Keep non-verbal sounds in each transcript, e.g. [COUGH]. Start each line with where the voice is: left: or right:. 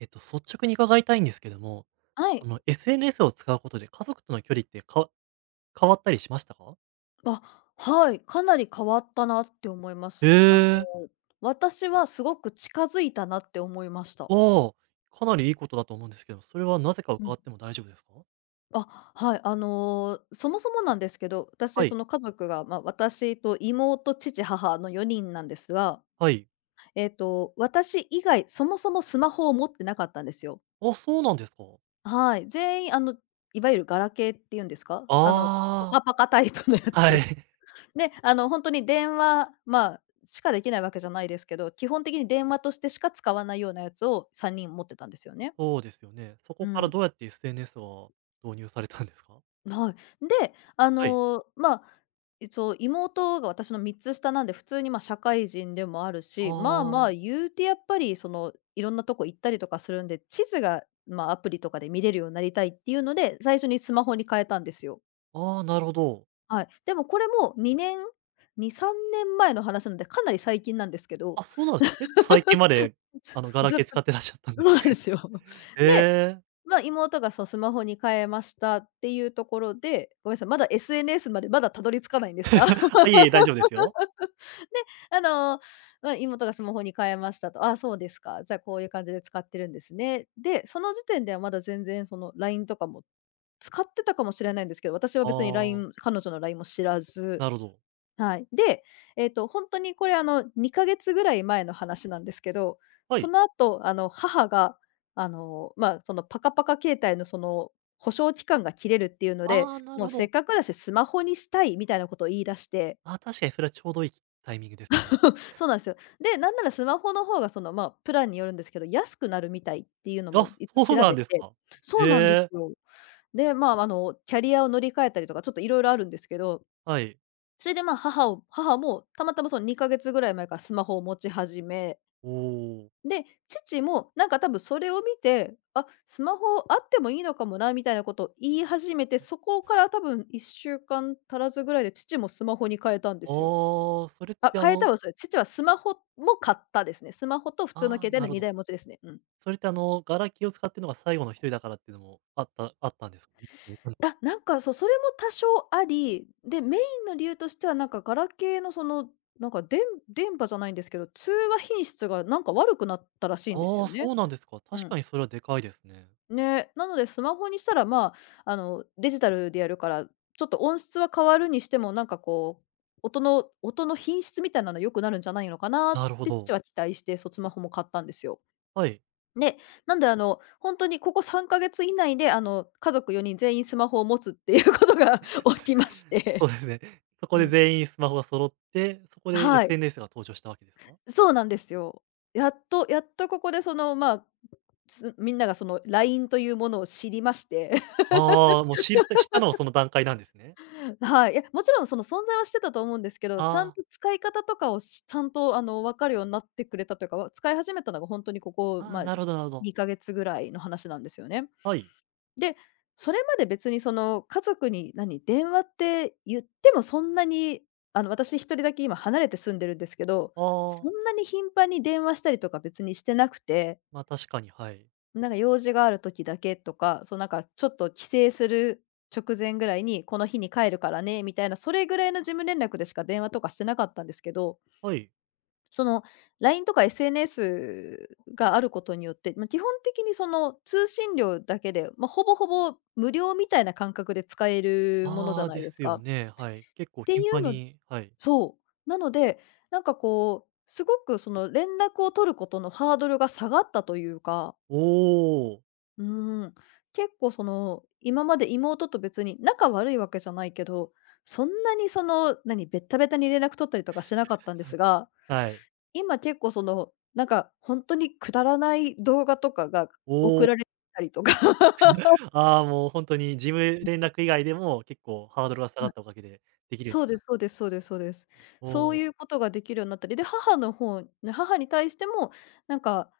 right: 率直に伺いたいんですけども、
left: はい。
right: SNS を使うことで家族との距離ってか変わったりしましたか？
left: あ、はい、かなり変わったなって思いま
right: へ
left: す。
right: え、
left: 私はすごく近づいたなって思いました。
right: ああ、かなりいいことだと思うんですけど、それはなぜか
left: うん。
right: 伺っても大丈夫ですか？
left: あ、はい、そもそもなんですけど、
right: は
left: 私そ
right: い、
left: の家族が、まあ、私と妹、父、母の4人なんですが、
right: はい。
left: 私以外、そもそもスマホを持ってなかったんですよ。
right: あ、そうなんですか。
left: はい、全員いわゆるガラケーっていうんですか？あの、パ
right: ああ、
left: カパカタイプのやつ。
right: はい。[LAUGHS]
left: で、あの、本当に電話、まあ、しかできないわけじゃないですけど、基本的に電話としてしか使わないようなやつを3人持ってたんですよね。
right: そうですよね。そ
left: う
right: こから
left: ん。
right: どうやって SNS は導入されたんですか？
left: はい。で、
right: はい。
left: そう、一応妹が私の3つ下なんで、普通に、ま、社会人でもあるし、まあまあ、
right: あ
left: 言うてやっぱり、その、いろんなとこ行ったりとかするんで、地図が、ま、アプリとかで見れるようになりたいっていうので、最初にスマホに変えたんですよ。
right: あ、ああ、なるほど。
left: はい。でもこれも2、3年前の話なので、かなり最近なんですけど、
right: あ、そうなんですね。結構最近まで、ガラ
left: ずっ
right: ケー
left: と
right: 使ってらっしゃったん
left: [LAUGHS]
right: で。
left: そうなんですよ。[LAUGHS]
right: [LAUGHS] へ
left: で、
right: え。
left: まあ、妹がそうスマホに変えましたっていうところで、ごめんなさい、まだ SNS までまだたどり着かないんですが、[LAUGHS]
right: あ、いえいえ、大丈夫ですよ。
left: あの、まあ、妹がスマホに変えましたと、ああ、そうですか、じゃあこういう感じで使ってるんですね。で、その時点ではまだ全然その LINE とかも使ってたかもしれないんですけど、私は
right: あ
left: 別に
right: あ、
left: LINE、彼女の LINE も知らず、
right: なるほど。
left: はい。で、本当にこれ、あの、2か月ぐらい前の話なんですけど、
right: は
left: そ
right: い。
left: の後、あの、母が、あの、まあ、その、パカパカ携帯の、その、保証期間が切れるっていうので、
right: ああ、なる
left: もう
right: ほ
left: せっ
right: ど。
left: かくだしスマホにしたいみたいなことを言い出して、
right: あ、確かにそれはちょうどいいきタイミングですね。
left: [LAUGHS] そうなんですよ。で、なんならスマホの方が、その、まあ、プランによるんですけど、安くなるみたいっていうの
right: あ、
left: も一応
right: そう
left: 調
right: なん
left: べ
right: です
left: て
right: か。
left: そうなんです
right: ええ、
left: よ。で、まあ、あの、キャリアを乗り換えたりとか、ちょっといろいろあるんですけど、
right: はい。
left: それで、ま、母もたまたまその2か月ぐらい前からスマホを持ち始め、
right: おお。
left: で、父もなんか多分それを見て、あ、スマホあってもいいのかもなみたいなことを言い始めて、そこから多分1週間足らずぐらいで父もスマホに変えたんですよ。
right: ああ、それっ
left: あ、
right: て
left: 変えたはそれ、父はスマホも買ったですね。スマホと普通の携
right: ああ、
left: 帯
right: な
left: の
right: るほ
left: 2
right: ど。
left: 台持ちですね。うん。
right: それってガラケーを使ってるのが最後の一人だからっていうのもあったんですか？[LAUGHS]
left: あ、なんか、そう、それも多少あり、で、メインの理由としては、なんか、ガラケーの、その、なんか、電波じゃないんですけど、通話品質が、なんか、悪くなったらしいんです
right: あ
left: よ
right: あ、
left: ね。
right: そうなんですか。
left: う
right: 確
left: ん。
right: かにそれはでかいですね。
left: ね、なのでスマホにしたら、まあ、あの、デジタルでやるから、ちょっと音質は変わるにしても、なんか、こう、音の品質みたいなのは良くなるんじゃないのかなっ
right: なるほ
left: て父
right: ど。
left: は期待して、そう、スマホも買ったんですよ。
right: はい。
left: ね、なんであの、本当にここ3ヶ月以内で、あの、家族4人全員スマホを持つっていうことが [LAUGHS] 起きまし
right: そ
left: て。
right: うですね。[LAUGHS] そこ
left: う
right: で
left: ん。
right: 全員スマホが揃って、そこで
left: はい。
right: SNS が登場したわけですか？
left: そうなんですよ。やっとここでその、まあ、みんながその LINE というものを知りまして。
right: ああ、もう知ったのはその段階なんですね。
left: [LAUGHS] はい。いや、もちろんその存在はしてたと思うんですけど、
right: あ
left: ちゃん
right: あ、
left: と使い方とかをちゃんとあの、分かるようになってくれたというか、使い始めたのが本当にここ、
right: ああ、
left: まあ、
right: なるほどなるほど。
left: 2ヶ月ぐらいの話なんですよね。
right: はい。
left: で、それまで別にその家族に何、電話って言ってもそんなに、あの、私一人だけ今離れて住んでるんですけど、
right: あ
left: そ
right: あ、
left: んなに頻繁に電話したりとか別にしてなくて、
right: 確かに、はい。
left: なんか用事がある時だけとか、そうなんかちょっと省する直前ぐらいに、この日に帰るからねみたいな、それぐらいの事務連絡でしか電話とかしてなかったんですけど、
right: はい。
left: その LINE とか SNS があることによって、まあ、基本的にその通信料だけで、まあ、ほぼほぼ無料みたいな感覚で使えるものじ
right: あ
left: ゃ
right: あ、
left: ない
right: で
left: です
right: すよ
left: か。
right: ね、はい。
left: っ
right: 結構
left: て
right: 頻
left: いう
right: 繁
left: の、
right: にはい。
left: そう。なので、なんかこう、すごくその連絡を取ることのハードルが下がったというか、
right: おお、
left: うん、結構その、今まで妹と別に仲悪いわけじゃないけど、そんなにその、何、べったべたに連絡取ったりとかしてなかったんですが、
right: はい。
left: 今結構その、なんかほんとにくだらない動画とかが
right: おお、
left: 送られたりとか、 [LAUGHS]
right: ああ、もう本当に事務連絡以外でも結構ハードルが下
left: は
right: が
left: い、
right: ったおかげでできるよ
left: そ
right: う
left: う
right: に
left: で
right: なっ
left: すそ
right: た。
left: うですそうですそうです。
right: お
left: そう
right: お、
left: いうことができるようになったり、で、母の方母に対しても、なんか、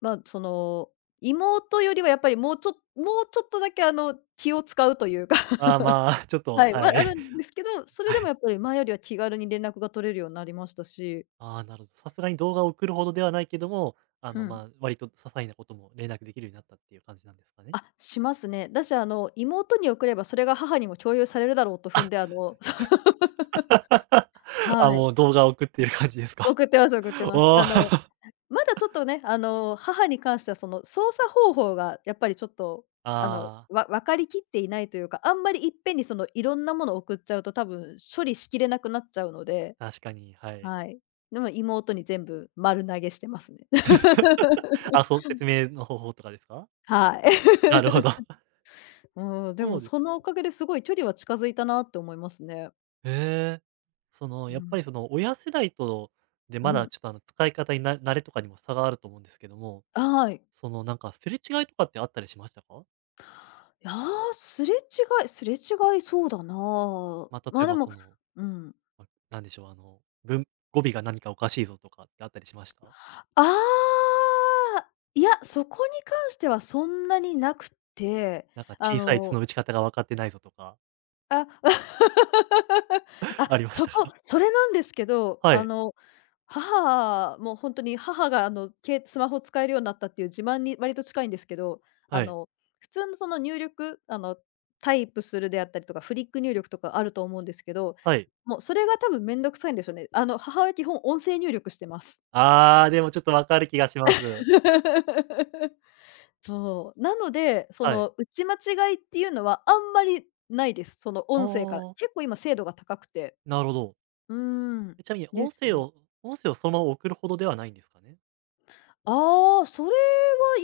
left: ま、その、妹よりはやっぱりもうちょっとだけあの、気を使うというか、[LAUGHS]
right: ああ、まあ、[LAUGHS] ちょっ
left: は
right: と、
left: い、は
right: はい。
left: あるんですけど、そ
right: [LAUGHS]
left: れ
right: は
left: でも
right: い。
left: やっぱり前よりは気軽に連絡が取れるようになりましたし、
right: ああ、なるほど。さすがに動画を送るほどではないけども、
left: うん。
right: まあ、割と些細なことも連絡できるようになったっていう感じなんですかね？
left: あ、しますね。だし、あの、妹に送ればそれが母にも共有されるだろうと踏んで、あのそう。
right: [LAUGHS] あ、
left: はい。
right: もう動画を送っている感じですか？
left: 送ってます送って
right: [LAUGHS]
left: ます。
right: おお。
left: あの、
right: [LAUGHS]
left: まだちょっとね、あの、母に関してはその操作方法がやっぱりちょっと、あの、
right: ああ、
left: 分かりきっていないというか、あんまりいっぺんにそのいろんなものを送っちゃうと多分処理しきれなくなっちゃうので、
right: 確かに、はい。
left: はい。でも妹に全部丸投げしてますね。
right: [LAUGHS] あ、そう、
left: [LAUGHS]
right: 説明の方法とかですか？
left: はい。
right: なるほ
left: [LAUGHS]
right: ど。[LAUGHS]
left: うん、で
right: そ
left: も
right: うです。
left: そのおかげですごい距離は近づいたなって思いますね。
right: へえ。その、
left: う
right: やっぱ
left: ん。
right: りその親世代とで、
left: う
right: まだ
left: ん。
right: ちょっとあの使い方に慣れとかにも差があると思うんですけども、
left: はい。
right: そのなんかすれ違いとかってあったりしましたか？
left: いやあ、すれ違いそうだな。
right: まあ、
left: ま
right: 例
left: あ、
right: え
left: で
right: ば
left: も
right: その、
left: うん。
right: なんでしょう、語尾が何かおかしいぞとかってあったりしました？
left: ああ、いや、そこに関してはそんなになくて、
right: なんか
left: あ
right: 小さいつ
left: の
right: の打ち方が分かってないぞとか、
left: あ、[LAUGHS] あ、
right: [LAUGHS] ありまし
left: そ
right: たか？
left: こ、それなんですけど、
right: は
left: あ
right: い、
left: の、母もう本当に母があの、スマホ使えるようになったっていう自慢に割と近いんですけど、あ
right: はい、
left: の、普通のその入力、あの、タイプするであったりとか、フリック入力とかあると思うんですけど、
right: はい。
left: もうそれが多分めんどくさいんでしょうね。あの、母親基本音声入力してます。
right: ああ、でもちょっと分かる気がします。
left: [LAUGHS] そう、なので、そ
right: はい。
left: の打ち間違いっていうのはあんまりないです。その
right: あ
left: 音声から。
right: あ、
left: 結構今精度が高くて。
right: なるほど。
left: うーん、
right: え、ちなみに
left: で
right: 音
left: す
right: 声
left: ね。
right: を音声をそのまま送るほどではないんですかね？
left: ああ、それは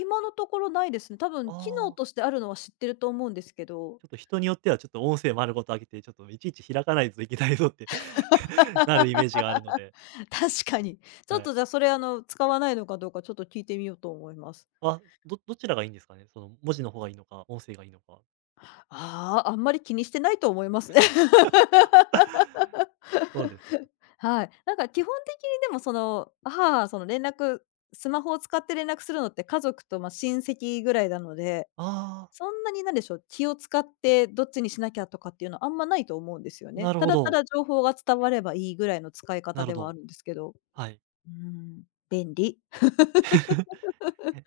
left: 今のところないですね。多分
right: あ
left: 機能
right: あ、
left: としてあるのは知ってると思うんですけど、
right: ちょっと人によってはちょっと音声丸ごと上げて、ちょっといちいち開かないといけないぞって [LAUGHS] なるイメージがあるので、
left: [LAUGHS] 確かに。ちょ
right: は
left: っ
right: い。
left: とじゃあそれ、あの、使わないのかどうかちょっと聞いてみようと思います。
right: あ、どちらがいいんですかね？その文字の方がいいのか、音声がいいのか。
left: ああ、あんまり気にしてないと思いますね。[LAUGHS]
right: そうですね。
left: はい。なんか基本的にでもその、母はその連絡スマホを使って連絡するのって家族と、ま、親戚ぐらいなので、
right: あ
left: そんなになんでしょう、気を使ってどっちにしなきゃとかっていうのはあんまないと思うんですよ
right: あ、
left: ね。
right: なる
left: た
right: ほ
left: だた
right: ど、
left: だ情報が伝わればいいぐらいの使い
right: な
left: 方
right: るほ
left: ではあ
right: ど。
left: るんですけど。
right: はい。
left: うーん、便利。
right: [LAUGHS]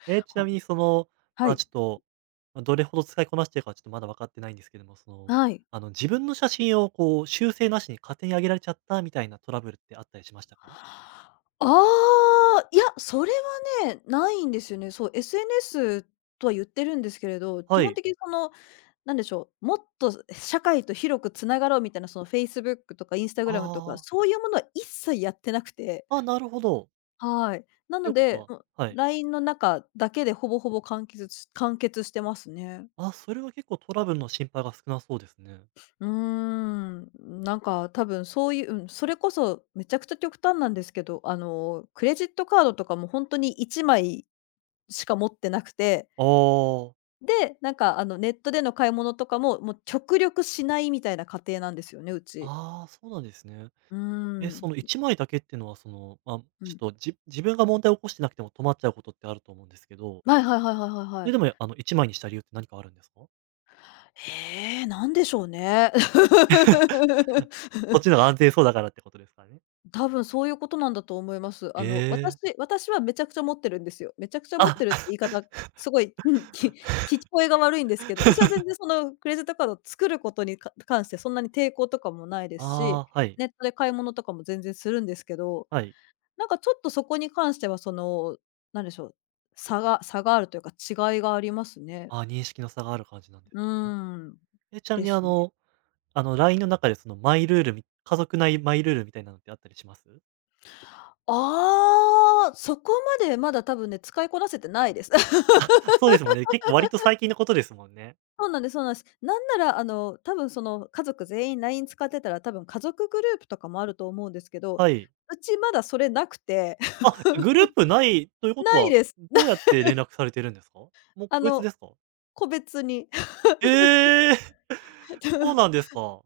right: え、ち
left: は
right: なみにその、
left: は
right: まあ、
left: い、
right: ちょっと、どれほど使いこなしてるかはちょっとまだ分かってないんですけども、
left: はい。
right: 自分の写真をこう修正なしに勝手に上げられちゃったみたいなトラブルってあったりしましたか？
left: ああ、いや、それはね、ないんですよね。そう、SNS とは言ってるんですけれど、基
right: は
left: 本
right: い。
left: 的にその、なんでしょう、もっと社会と広くつながろうみたいな、その Facebook とか Instagram とか、
right: あ
left: そういうものは一切やってなくて。
right: あ、あ、なるほど。
left: はい。な
right: とい
left: の
right: うこと
left: で、
right: は
left: もう
right: はい。
left: LINE の中だけでほぼほぼ完結してますね。
right: あ、それは結構トラブルの心配が少なそうですね。
left: うーん、なんか多分そういう、うん、それこそめちゃくちゃ極端なんですけど、あの、クレジットカードとかも本当に1枚しか持ってなくて、
right: ああ。
left: で、なんかあの、ネットでの買い物とかも、もう極力しないみたいな家庭なんですよね、うち。
right: ああ、そうなんですね。
left: うー
right: え、
left: ん、
right: その1枚だけっていうのは、その、まあ、
left: う
right: ち
left: ん。
right: ょっと、自分が問題を起こしてなくても止まっちゃうことってあると思うんですけど、
left: はいはいはいはいはい
right: そ
left: は
right: れ
left: い。
right: でも、1枚にした理由って何かあるんですか？[LAUGHS]
left: ええ、なんでしょうね。[LAUGHS]
right: こっちの方が安全そうだからってことですかね？
left: 多分そういうことなんだと思います。あ
right: え
left: の、私
right: え。
left: 私はめちゃくちゃ持ってるんですよ。めちゃくちゃ持っ
right: あ、
left: てるって言
right: [LAUGHS]
left: い方、すごい、うん、[LAUGHS] 聞こえが悪いんですけど、私は全然そのクレジットカードを作ることに関してそんなに抵抗とかもないですし、
right: ああ、はい。
left: ネットで買い物とかも全然するんですけど、
right: はい。
left: なんかちょっとそこに関してはその、なんでしょう、差があるというか違いがありますね。
right: ああ、認識の差がある感じなんです。
left: うん。
right: え、ちなみ
left: で
right: に、
left: すね。
right: LINE の中で、その、マイルールみ家族内マイルールみたいなのってあったりします？
left: ああ、そこまでまだ多分ね、使いこなせてないです。
right: そうですもんね。結構割と最近のことですもんね。
left: そうなんです、そうなんです。なんなら、あの、多分その家族全員 LINE 使ってたら、多分家族グループとかもあると思うんですけど、
right: はい。
left: うちまだそれなくて、
right: あ、
left: [LAUGHS]
right: グループないということ
left: ない
right: は、
left: です。
right: どうやって連絡されてるんですか？もう
left: あ
right: 個別
left: の、
right: ですか？
left: 個別に。
right: ええー！[LAUGHS] そうなん
left: [LAUGHS]
right: ですか。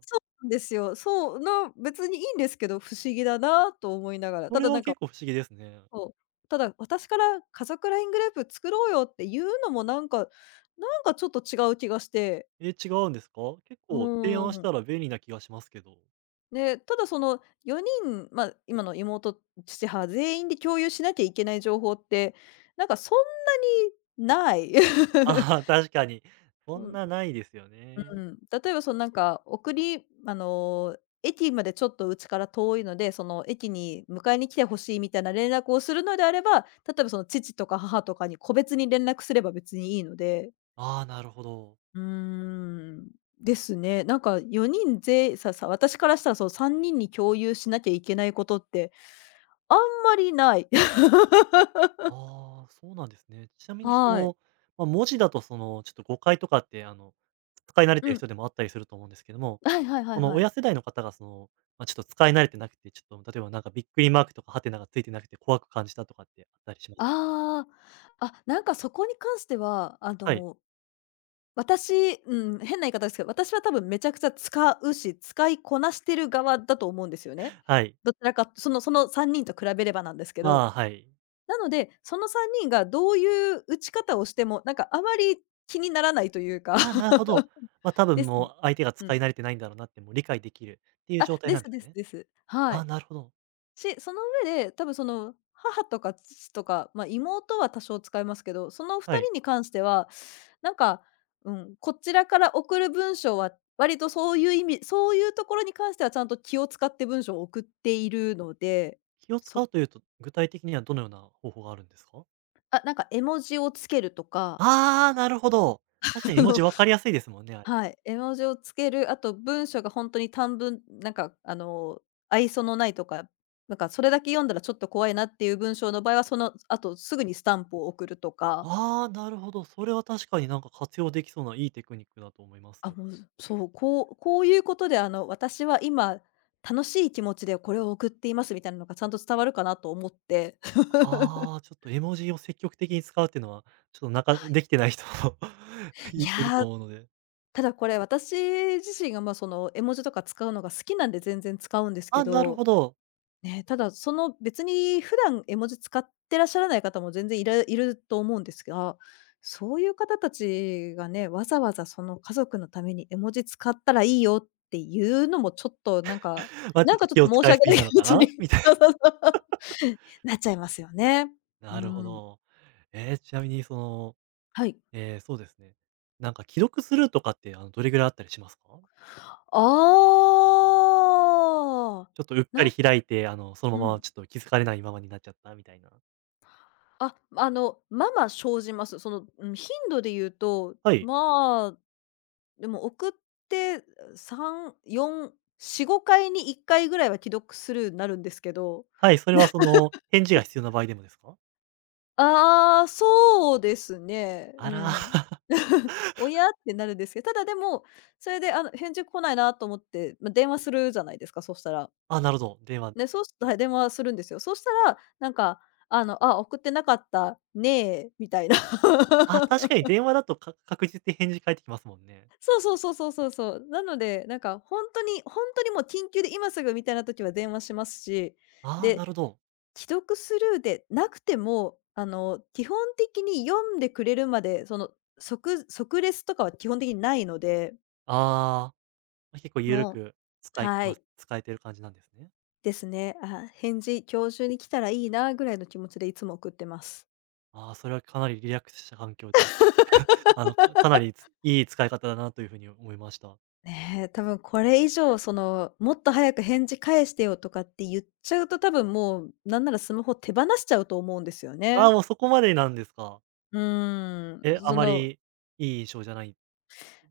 left: ですよ。そう、な別にいいんですけど、不思議だなと思いながら。
right: そ
left: た
right: れ
left: だな
right: は
left: んか、
right: 結構不思議ですね。
left: そう、ただ私から家族 LINE グループ作ろうよっていうのもなんか、なんかちょっと違う気がして。
right: え、違うんですか？結
left: う
right: 構提
left: ー
right: 案し
left: ん。
right: たら便利な気がしますけど。
left: で、ただその4人、まあ、今の妹、父、母全員で共有しなきゃいけない情報って、なんかそんなにない。
right: ああ、
left: [LAUGHS]
right: 確かに。そ
left: う
right: ん
left: ん、
right: なないですよ
left: う
right: ね。
left: ん。例えばそのなんか、あの、駅までちょっとうちから遠いので、その駅に迎えに来てほしいみたいな連絡をするのであれば、例えばその父とか母とかに個別に連絡すれば別にいいので。
right: ああ、なるほど。
left: うーん、ですね。なんか4人ぜささ私からしたらその3人に共有しなきゃいけないことってあんまりない。[LAUGHS]
right: ああ、そうなんですね。ちなみにそ
left: はい。
right: の、まあ、文字だとその、ちょっと誤解とかって使い慣れて
left: う
right: る
left: ん。
right: 人でもあったりすると思うんですけども、
left: はいはいは
right: こ
left: い
right: の
left: はい。
right: 親世代の方がその、まあ、ちょっと使い慣れてなくて、ちょっと例えばなんかびっくりマークとかハテナがついてなくて怖く感じたとかってあったりします？
left: ああ、あ、なんかそこに関しては、あ
right: はい。
left: の、私、うん、変な言い方ですけど、私は多分めちゃくちゃ使うし、使いこなしてる側だと思うんですよね。
right: はい。
left: どちらかその3人と比べればなんですけど。
right: まあ、はい。
left: なので、その3人がどういう打ち方をしても、なんかあまり気にならないというか。
right: まあ、なるほど。
left: [LAUGHS]
right: まあ、多
left: で
right: 分
left: すね。
right: もう相手が
left: う
right: 使
left: ん。
right: い慣れてないんだろうなってもう理解できるっていう
left: あ、
right: 状態
left: で
right: なん
left: す
right: で
left: で
right: す
left: す
right: ね。
left: です。は
right: あ
left: い。
right: あ、なるほど。
left: し、その上で、多分その、母とか父とか、まあ、妹は多少使いますけど、その
right: は
left: 2人
right: い。
left: に関しては、なんか、うん、こちらから送る文章は、割とそういう意味そういうところに関してはちゃんと気を使って文章を送っているので、
right: 気を使
left: そ
right: うというと、具体的にはどのような方法があるんですか？
left: あ、なんか絵文字をつけるとか、
right: ああ、なるほど。確か
left: [LAUGHS]
right: に
left: あ
right: 絵文
left: の
right: 字分かりやすいですもんね、あれ。
left: はい、絵文字をつける、あと文章が本当に短文、なんかあの、愛想のないとか、なんかそれだけ読んだらちょっと怖いなっていう文章の場合は、その後すぐにスタンプを送るとか、
right: ああ、なるほど。それは確かになんか活用できそうないいテクニックだと思います。
left: あ、もう、そう、こういうことであの、私は今楽しい気持ちでこれを送っていますみたいなのがちゃんと伝わるかなと思って。
right: ああ、ちょっと絵文字を積極的に使うっていうのは、ちょっとなかで
left: [LAUGHS]
right: きてない人も [LAUGHS]
left: い。
right: いると思うので、
left: ただこれ私自身が、ま、その絵文字とか使うのが好きなんで全然使うんですけ
right: あ、なる
left: ど
right: ほど。
left: ね、ただ、その別に普段絵文字使ってらっしゃらない方も全然いると思うんですが、そういう方たちがね、わざわざその家族のために絵文字使ったらいいよっていうのもちょっとなんか、
right: [LAUGHS] ま、ち
left: な
right: ょっ
left: ん
right: と
left: かちょっ
right: 気を
left: と申し
right: 使いす
left: 訳な
right: ぎ
left: い
right: なの
left: 気持
right: か
left: ちに
right: な [LAUGHS]
left: [LAUGHS]
right: みたい
left: そうそうそう [LAUGHS]、なっちゃいますよね。
right: な。
left: う
right: なるほ
left: ん、
right: ど。ちなみにその、
left: はい。
right: そうですね。なんか既読スルーとかって、あの、どれぐらいあったりしますか？
left: ああ、
right: ちょっとうっか
left: な
right: り
left: ん
right: 開いて、あの、その
left: う
right: まま
left: ん。
right: ちょっと気づかれないままになっちゃったみたいな。
left: あ、あの、まあまあ生じます。その、うん、頻度で言うと、
right: はい。
left: まあでも送って、う3、4、4、5回に1回ぐらいは既読スルーになるんですけど。
right: はい、それはそ
left: [LAUGHS]
right: の、返事が必要な場合でもですか？
left: ああ、そうですね。
right: あ
left: う
right: ら
left: ん。
right: ー。
left: [LAUGHS]「おや？」ってなるんですけど、ただでも、それであの返事来ないなと思って、まあ、電話するじゃないですか、そしたら。
right: [LAUGHS] あ、なるほど、電話。
left: ね、そうしたら電話するんですよ。そうしたら、なんかあの、「あ、送ってなかったねえ」みたいな。
right: あ、確か
left: [LAUGHS]
right: に電話だとか確実に返事返ってきますもんね。
left: そうそうそうそうそうそう。なので、なんか本当にもう緊急で今すぐみたいな時は電話しますし、
right: ああ、
left: で、
right: なるほど。
left: 既読スルーでなくても、あの、基本的に読んでくれるまで、その、即レスとかは基本的にないので、
right: ああ、結構ゆる
left: もう、
right: く使い
left: は
right: こな
left: い、
right: す使えてる感じなんですね。
left: ですね。あ、返事今日中に来たらいいなぐらいの気持ちでいつも送ってます。
right: ああ、それはかなりリラックスした環境で、か [LAUGHS] なりいい使い方だなという風に思いました。
left: ねえ、多分これ以上その、もっと早く返事返してよとかって言っちゃうと、多分もう、なんならスマホ手放しちゃうと思うんですよ
right: あ
left: ね。
right: あ、もうそこまでなんですか。
left: うーん、
right: え、あ
left: そ
right: ま
left: の、
right: りいい印象じゃない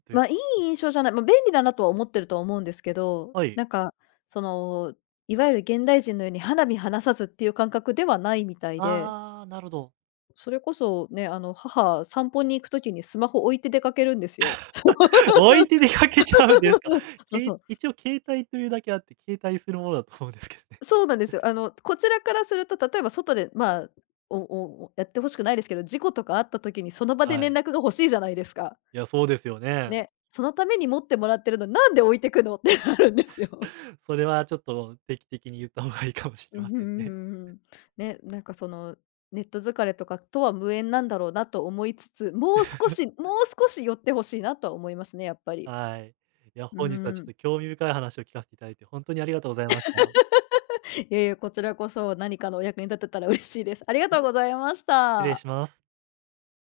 right: という
left: まあ、いい
right: か。
left: 印象じゃない、まあ、便利だなとは思ってるとは思うんですけど、
right: はい。
left: なんか、その、いわゆる現代人のように花火離さずっていう感覚ではないみたいで、
right: ああ、なるほど。
left: それこそね、あの、母、散歩に行く時にスマホ置いて出かけるんですよ。
right: [LAUGHS] 置いて出かけちゃうんですか。
left: [LAUGHS] そう
right: け
left: そ
right: い
left: う。
right: 一応携帯というだけあって、携帯するものだと思うんですけどね。
left: そうなんですよ。あの、こちらからすると、例えば外で、まあ、おやってほしくないですけど、事故とかあった時にその場で
right: は
left: 連
right: い。
left: 絡が欲しいじゃないですか。
right: いや、そうですよね。
left: ね、そのために持ってもらってるのなんで置いてくのってなるんですよ。
right: それはちょっと定期的に言った方がいいかもし
left: う
right: れ
left: ん、ん
right: ま
left: う
right: せんね。
left: んうん。ね、なんかその、ネット疲れとかとは無縁なんだろうなと思いつつ、もう少し寄ってほしいなとは思いますね、やっぱり。
right: はい。いや、
left: う
right: 本日はちょっ
left: ん。
right: と興味深い話を聞かせていただいて、本当にありがとうございました。
left: いえいえ、こちらこそ何かのお役に立てたら嬉しいです。ありがとうございまし
right: 失礼
left: た。
right: します。